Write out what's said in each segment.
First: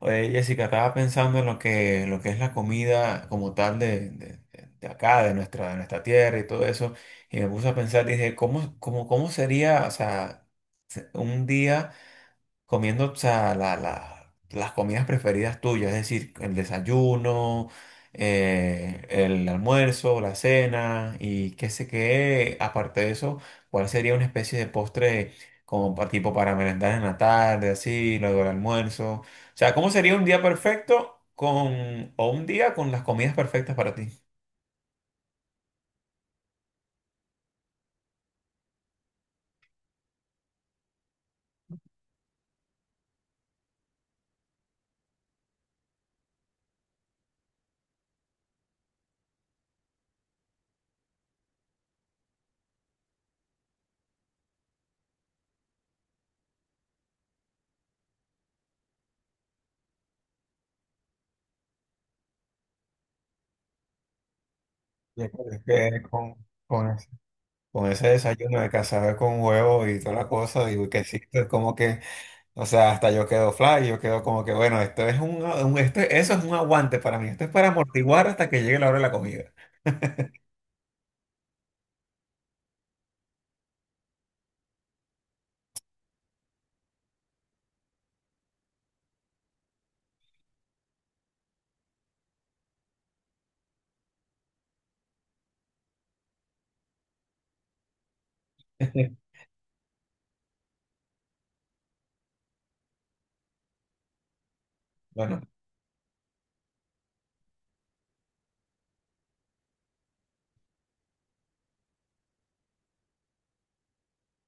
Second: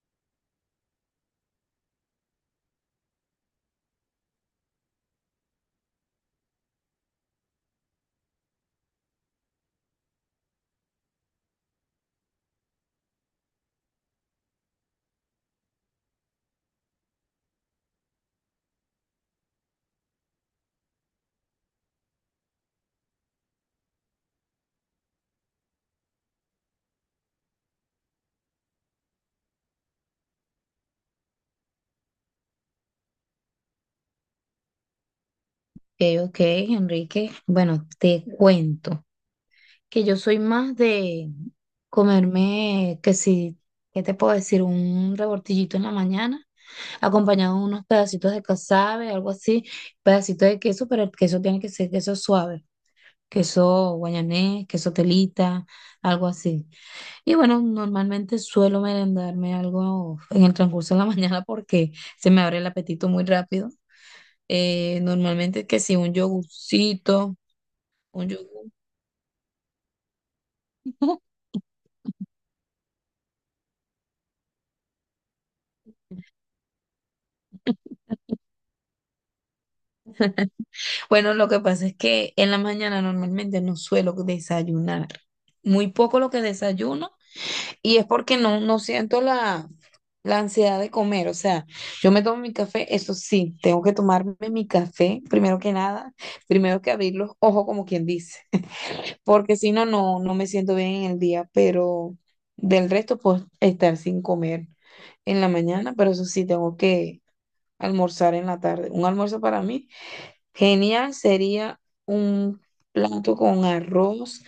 Oye, Jessica, estaba pensando en lo que es la comida como tal de acá, de nuestra tierra y todo eso, y me puse a pensar, dije, cómo sería, o sea, un día comiendo, o sea, las comidas preferidas tuyas, es decir, el desayuno, el almuerzo, la cena y qué sé qué, aparte de eso, ¿cuál sería una especie de postre como tipo para merendar en la tarde, así, luego el almuerzo? O sea, ¿cómo sería un día perfecto con, o un día con las comidas perfectas para ti? Ok, ok, Enrique. Bueno, te cuento que yo soy más de comerme, que si, ¿qué te puedo decir? Un rebortillito en la mañana, acompañado de unos pedacitos de casabe, algo así, pedacito de queso, pero el queso tiene que ser queso suave, queso guayanés, queso telita, algo así. Y bueno, normalmente suelo merendarme algo en el transcurso de la mañana porque se me abre el apetito muy rápido. Ya que Normalmente que si que un con, yogurcito. con ese Un desayuno de yogur. cazabe con huevo y toda la cosa, digo que sí, es como que. O sea, hasta yo quedo fly, yo quedo como que, bueno, esto es un- esto- eso es un aguante para mí, esto es para amortiguar hasta que llegue la hora de la comida. Bueno, lo que pasa es que en la mañana normalmente no suelo desayunar. Muy poco lo que desayuno y es porque no siento la ansiedad de comer. O sea, yo me tomo mi café, eso sí, tengo que tomarme mi café primero que nada, primero que abrir los ojos como quien dice, porque si no, no me siento bien en el día, pero del resto puedo estar sin comer Bueno, en la mañana, pero eso sí, tengo que almorzar en la tarde. Un almuerzo para mí. Genial sería un plato con arroz,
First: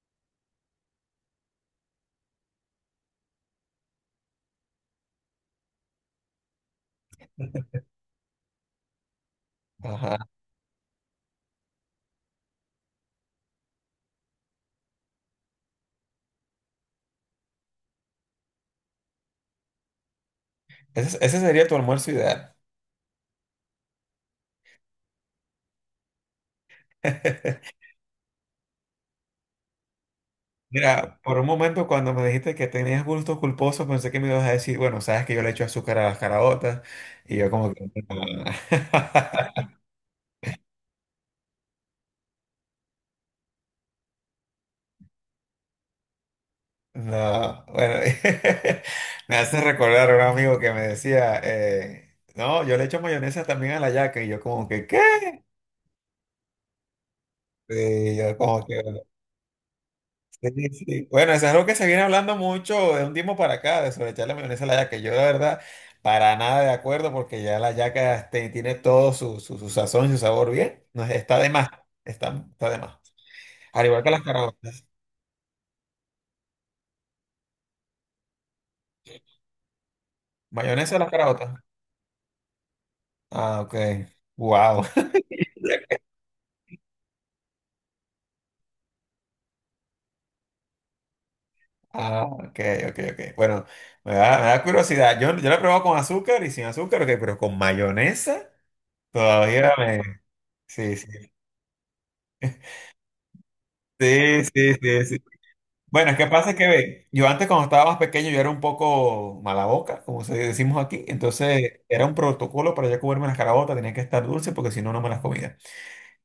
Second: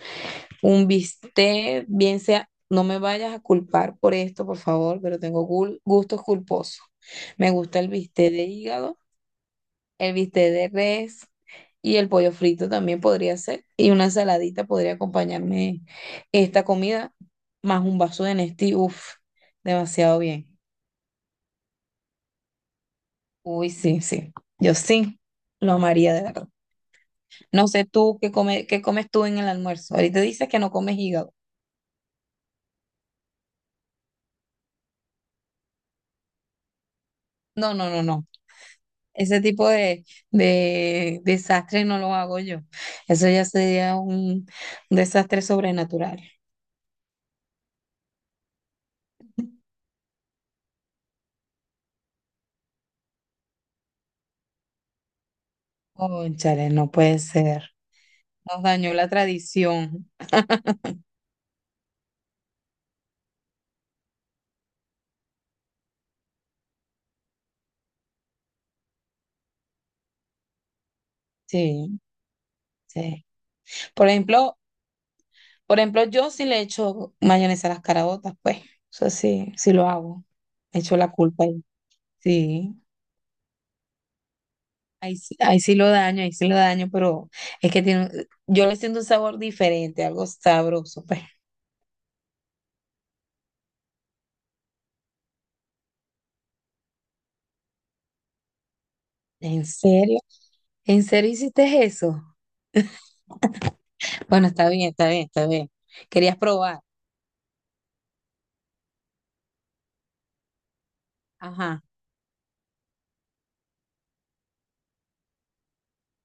un bistec, bien sea, no me vayas a culpar por esto, por favor, pero tengo gustos culposos. Me gusta el bistec de hígado, el ajá. bistec de res y el pollo frito también podría ser. Y una saladita podría acompañarme esta comida, más un vaso de Nestí, uff, demasiado bien. Ese sería tu almuerzo ideal. Uy, sí, sí, yo sí, lo amaría de verdad. No sé tú qué come, qué comes tú en el almuerzo. Ahorita dices que no comes Mira, hígado. por un momento cuando me dijiste que tenías gustos culposos, pensé que me ibas a decir, bueno, sabes que yo le echo azúcar a las caraotas, y yo como No, que... no, no, no. Ese tipo de desastre no lo hago yo. Eso ya sería un desastre sobrenatural. No, bueno, me hace recordar a un amigo que me decía, no, yo le echo mayonesa también a la yaca, y yo como que, ¿qué? Cónchale, no puede ser. Sí, yo Nos como que, dañó la tradición. sí, sí. Bueno, eso es algo que se viene hablando mucho de un tiempo para acá, de sobreecharle mayonesa a la yaca. Yo, la verdad, para nada de acuerdo, porque ya la yaca este, tiene todo su sazón y su sabor bien. No, está de más, Sí, está de más. sí. Al igual Por que las ejemplo, caraotas. por ejemplo, yo sí le echo mayonesa a las caraotas pues. Eso sí, sí lo hago. ¿Mayonesa Echo a las la culpa caraotas? ahí. Sí. Ah, ok. Wow. Ahí, sí ahí sí lo daño, ahí sí lo daño, pero es que tiene, yo le siento un sabor diferente, algo sabroso, pues. Ah, ok, ok, ok. Bueno, me da curiosidad. Yo la he probado con azúcar y sin azúcar, ok, pero con mayonesa ¿En todavía me. serio? Sí, ¿En sí. serio hiciste eso? Sí, Bueno, está sí, bien, sí, está sí. bien, está bien. Bueno, es que Querías pasa que probar. ve, yo antes cuando estaba más pequeño yo era un poco mala boca, como se decimos aquí, entonces Ajá. era un protocolo para yo comerme las carabotas, tenía que estar dulce porque si no, no me las comía.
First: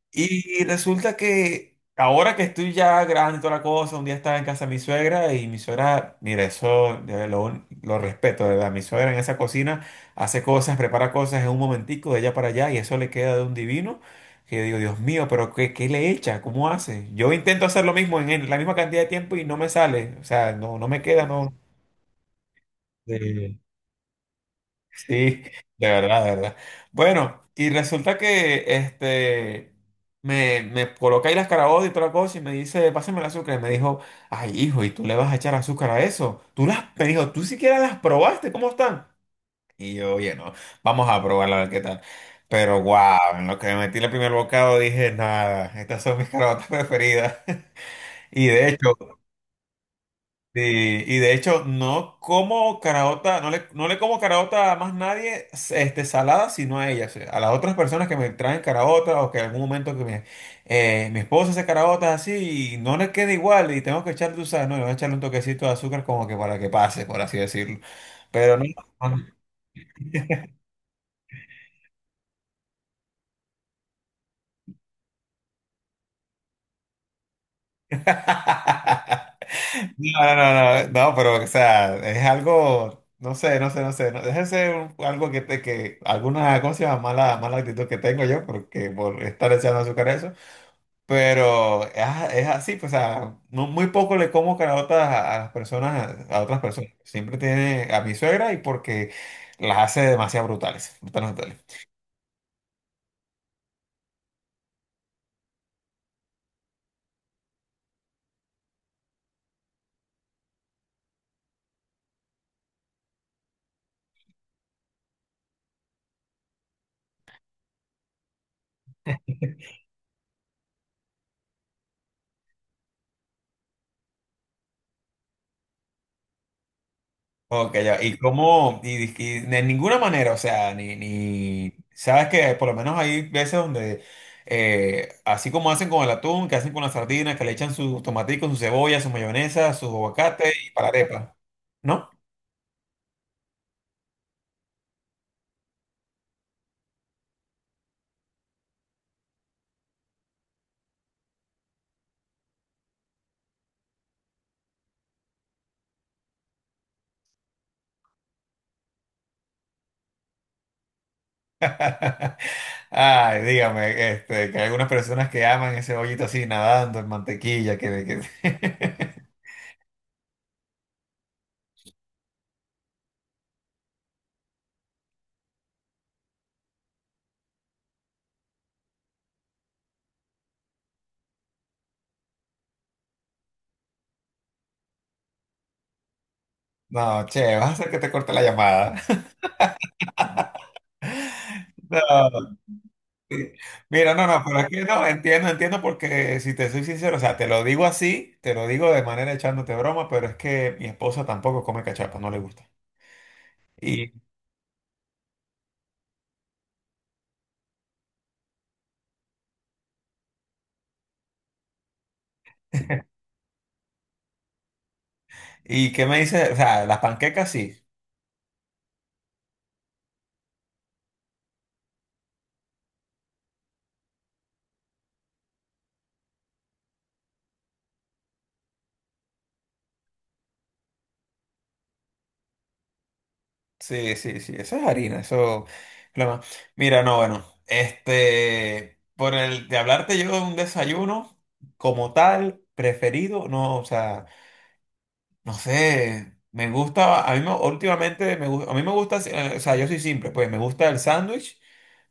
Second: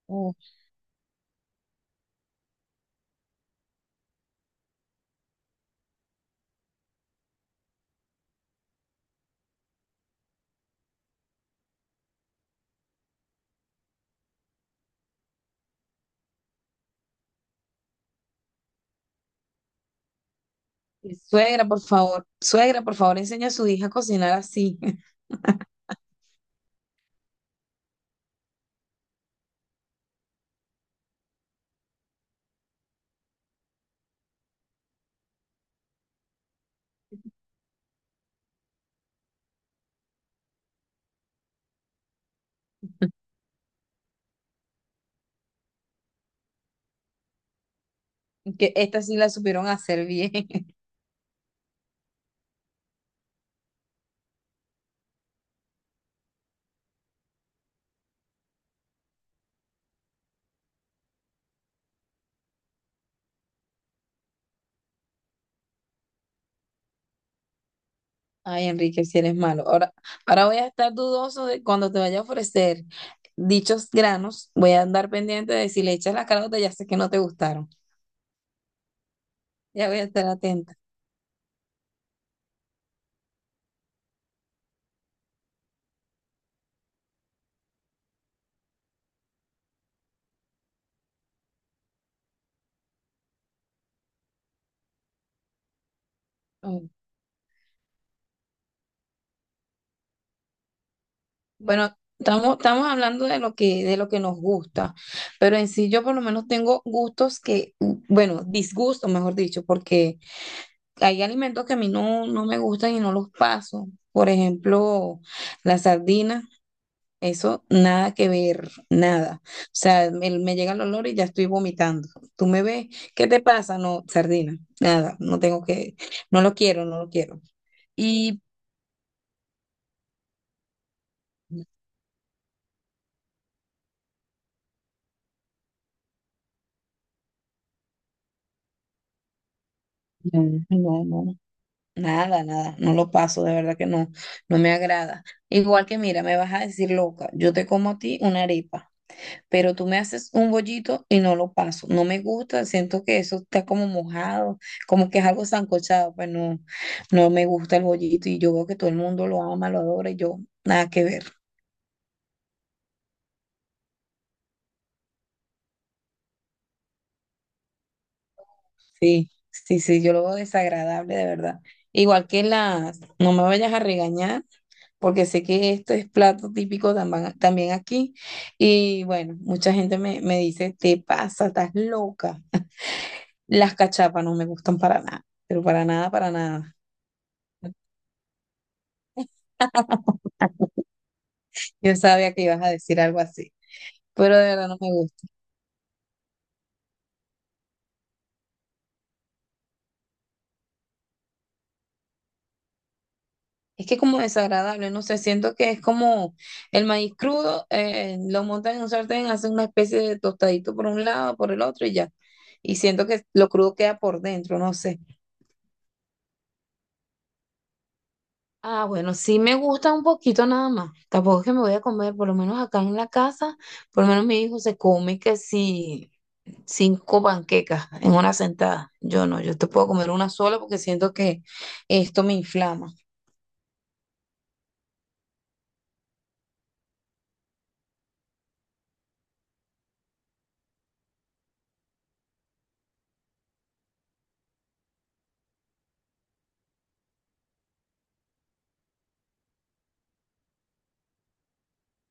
Oh, Y resulta que ahora que estoy ya grande y toda la cosa, un día estaba en casa de mi suegra y mi suegra, mira, eso de verdad, lo respeto, de verdad. Mi suegra en esa cocina hace cosas, prepara cosas en un momentico de allá para allá y eso le queda de un divino que digo, Dios mío, pero ¿qué, qué le echa? ¿Cómo hace? Yo intento hacer lo mismo en la misma cantidad de tiempo y no me sale, o sea, no, no me y queda, no. suegra, por favor, suegra, por favor, enseña a su hija a cocinar así. Sí, de verdad, de verdad. Bueno, y resulta que este me coloca ahí las carabotas y toda la cosa y me dice, pásame el azúcar. Y me dijo, ay, hijo, ¿y tú le vas a echar azúcar a eso? Tú las, me dijo, tú siquiera las probaste, ¿cómo están? Y yo, oye, no, vamos a probarla a ver qué tal. Pero wow, en lo que me metí el primer bocado dije, nada, estas son mis carabotas preferidas. Y de Que hecho, esta sí la supieron hacer bien. sí, y de hecho no como caraota, no le como caraota a más nadie este, salada, sino a ellas, a las otras personas que me traen caraota o que en algún momento que me, mi esposa hace caraotas así y no les queda igual y tengo que echarle, tú sabes, no, le voy a echarle un toquecito de azúcar como que para que pase, por así decirlo. Pero no. Ay, Enrique, si No. eres malo. Ahora, ahora voy a estar dudoso de cuando te vaya a ofrecer dichos granos. Voy a andar pendiente de si le echas las carotas, ya sé que no te gustaron. Ya voy a No, estar no, no, atenta. no, no, no, pero o sea, es algo, no sé, no sé, no sé, no, algo que te, que alguna, ¿cómo se llama? Mala, mala actitud que tengo yo, porque por estar echando azúcar a eso, pero es, es así, pues, o sea, muy poco le como caraotas a las personas, a otras Mm. personas, siempre tiene a mi suegra y porque las hace demasiado brutales, brutales, brutales. Bueno, estamos hablando de lo que nos gusta, pero en sí yo por lo menos tengo gustos que, mm, bueno, disgustos, mejor dicho, porque hay alimentos que a mí no, no me gustan y no los paso. Por ejemplo, la sardina, eso nada que ver, nada. O sea, me llega el olor y ya estoy vomitando. Tú me ves, ¿qué te pasa? No, sardina, nada, no tengo que, no lo quiero, no lo quiero. Ok, ya. Y Y cómo, y de ninguna manera, o sea, ni, sabes que por lo menos hay veces donde, así como hacen con el atún, que hacen con las sardinas, que le echan sus tomaticos, su cebolla, su mayonesa, su aguacate no, y para la no, arepa, no. ¿no? Nada, nada, no lo paso, de verdad que no, no me agrada. Igual que mira, me vas a decir loca, yo te como a ti una arepa, pero tú me haces un bollito y no lo paso, no me gusta, siento que eso está como mojado, como que es algo sancochado, pues no, no me gusta el bollito y yo veo que todo el mundo lo ama, lo adora y yo, nada que ver. Ay, dígame, este, que hay algunas personas que aman ese bollito así nadando en mantequilla, que... Sí, sí, sí, yo lo veo desagradable, de verdad. Igual que las, no me vayas a regañar porque sé que esto es plato típico tamban- también aquí. Y bueno, mucha gente me dice, te pasa, estás loca. Las cachapas no me gustan para nada, pero para nada, para nada. No, che, vas a hacer que te corte la llamada. Yo sabía que No. ibas a decir algo así, Mira, no, pero no, de pero es verdad no que me no, gusta. entiendo, entiendo porque si te soy sincero, o sea, te lo digo así, te lo digo de manera echándote broma, pero es que mi esposa tampoco come cachapa, no le gusta. Es que Y, como desagradable, no sé, siento que es como el maíz crudo, lo montan en un sartén, hacen una especie de tostadito por un lado, por el otro y ya. Y siento que lo crudo queda por dentro, no sé. y qué me dice, o sea, las panquecas sí, Ah, bueno, sí me gusta un poquito nada más. Tampoco es que me voy a comer, por lo menos acá en la casa, por lo menos mi hijo se come que si cinco panquecas en una sentada. Yo no, yo te puedo comer una sola porque siento que esto me inflama, sí, sí, sí, eso es harina, eso es lo más. Mira, no, bueno, este, por el de hablarte yo de un desayuno como tal, preferido, no, o sea. No sé, me gusta, a últimamente me gusta, a mí me gusta, o sea, yo soy simple, pues me gusta el sándwich,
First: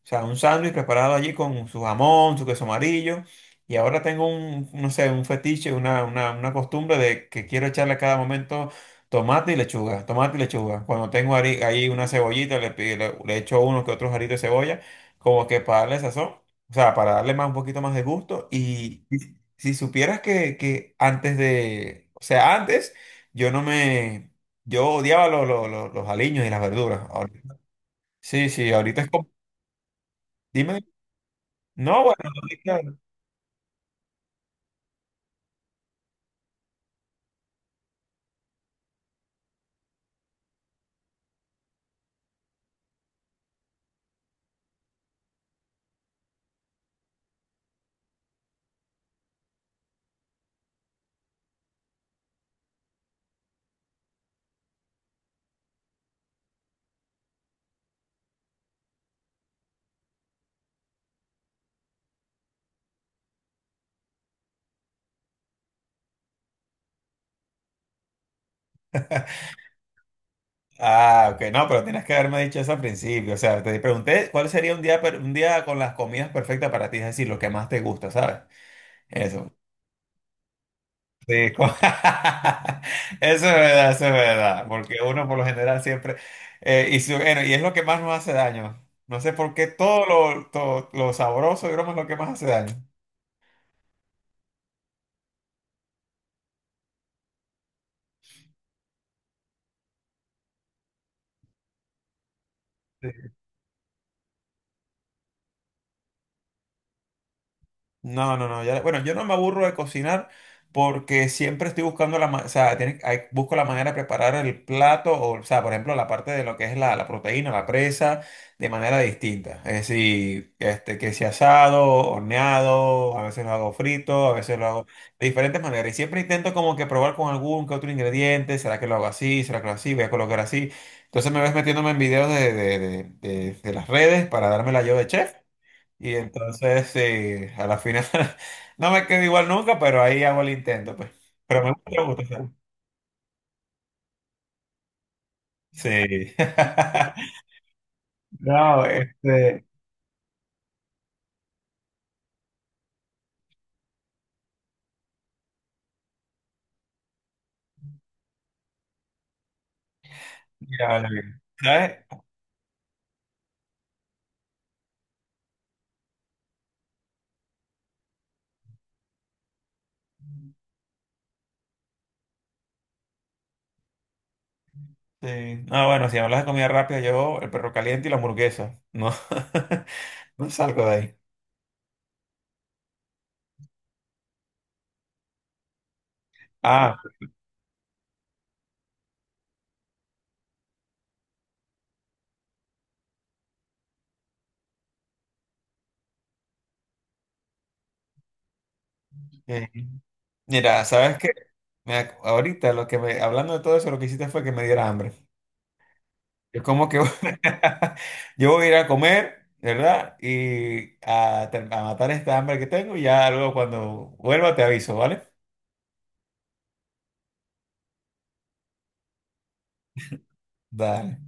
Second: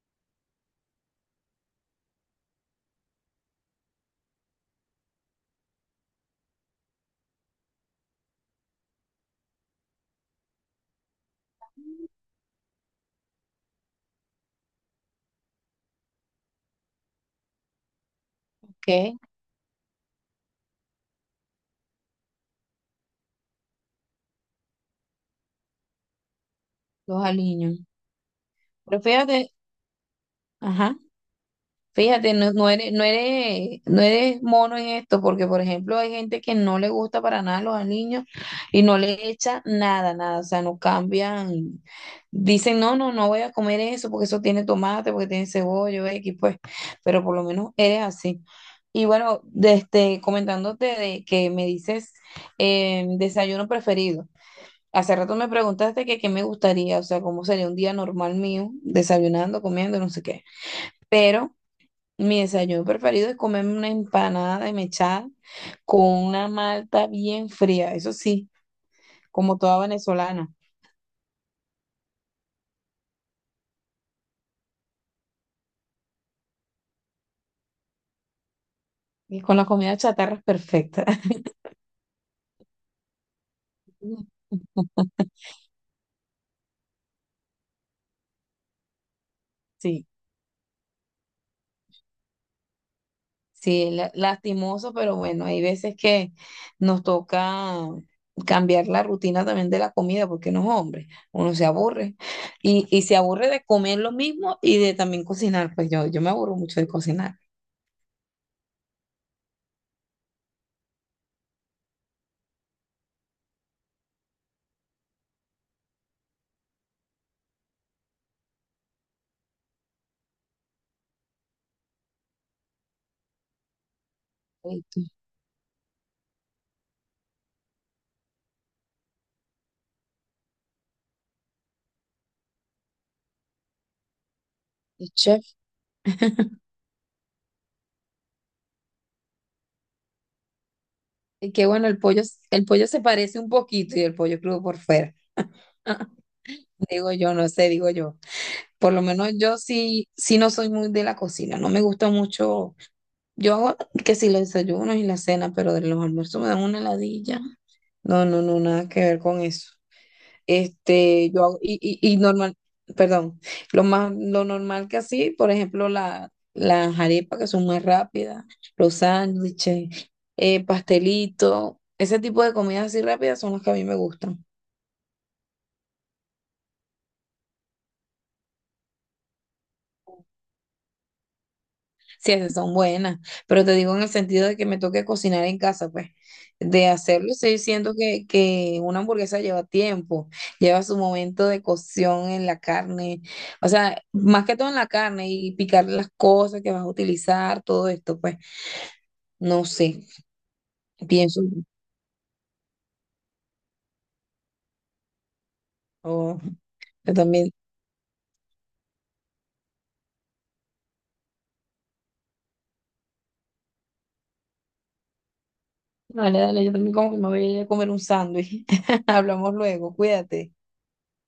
o sea, un sándwich preparado allí con su jamón, su queso amarillo, y ahora tengo un, no sé, un fetiche, una costumbre de que quiero echarle a cada momento tomate y lechuga, tomate y lechuga. Cuando tengo ahí una cebollita, le echo uno que otros aritos de cebolla, como que para darle sazón, o sea, para darle más, un poquito más de gusto, y ¿ok? Si supieras que antes de, o sea, antes... Yo no me... Yo odiaba los aliños y las verduras. Los Ahorita- aliños. Sí, sí, ahorita Pero es como... fíjate, Dime. ajá. No, bueno, Fíjate, no, no eres, ahorita- no eres, no eres mono en esto, porque por ejemplo hay gente que no le gusta para nada los aliños y no le echa nada, nada, o sea, no cambian, dicen, no, no, no voy a comer eso porque eso tiene tomate, porque tiene cebolla, X, pues, pero por lo menos eres así. Y bueno, de este, comentándote de que me dices desayuno preferido. Hace rato me preguntaste que qué me gustaría, o sea, cómo sería un día normal mío, desayunando, comiendo, no sé qué. Pero mi desayuno preferido es comerme una empanada de mechada con una malta bien fría, eso sí, como toda venezolana, Ah, ok, no, pero tienes que haberme dicho eso al principio. O sea, te pregunté cuál sería un día, un día con las comidas perfectas para ti, es decir, lo que más te gusta, ¿sabes? y Eso. con la comida chatarra es perfecta. Sí, eso es verdad, eso es verdad, porque uno por lo general siempre... bueno, y es lo que más nos hace daño. No sé por qué Sí, todo lo sabroso, digamos, es lo que más hace daño. sí, lastimoso, pero bueno, hay veces que nos toca cambiar la rutina también de la comida, porque no es hombre, uno se aburre y se aburre de comer lo mismo y de también cocinar, pues yo me aburro mucho de cocinar. No, no, no. Ya- bueno, yo no me aburro de cocinar porque siempre estoy buscando o sea, busco la manera de preparar el plato, o sea, por ejemplo, la parte de lo que es la proteína, la presa, de manera distinta. Es decir, este, que sea asado, horneado, a veces lo hago frito, a veces lo Ay, hago qué. de diferentes maneras. Y siempre intento como que probar con algún que otro ingrediente. ¿Será que lo hago así? ¿Será que lo hago así? Voy a colocar así. Entonces me ves metiéndome en videos de las redes para darme la yo de chef. Y entonces, sí, a la final no me quedo igual nunca, pero ahí hago el intento, pues. Y Pero que me bueno, gusta, me gusta. O el pollo se parece un poquito y el pollo crudo por fuera. sí. Digo yo, no sé, digo yo. No, Por lo menos yo este, sí, sí no soy muy de la cocina, no me gusta mucho. Yo hago que si los desayunos y la cena, pero de los almuerzos me dan una heladilla. No, no, no, nada que ver con eso. mira, vale, Este, bien. Y, y, ¿Sabes? y normal, perdón, lo más, lo normal que así, por ejemplo, la, las arepas que son más rápidas, los sándwiches, pastelito, ese tipo de comidas así rápidas son las que a mí me gustan. Sí. No, bueno, si hablas de comida rápida, yo el perro caliente y la hamburguesa. No, no salgo de ahí. Sí, esas son buenas, pero te digo en el sentido de que me toque cocinar en casa, pues, de Ah, hacerlo, estoy siento que una hamburguesa lleva tiempo, lleva su momento de cocción en la carne, o sea, más que todo en la carne y picar las cosas que vas a utilizar, todo esto, pues, no sí. sé, Mira, ¿sabes qué? pienso, Ahorita lo que me, hablando de todo eso, lo que hiciste fue que me diera hambre. o Es como que yo también, yo voy a ir a comer, ¿verdad? Y a, a matar esta hambre que tengo y ya luego cuando vuelva te aviso, ¿vale? dale, dale, yo también como que me voy a ir a comer un sándwich, hablamos luego, cuídate. Dale.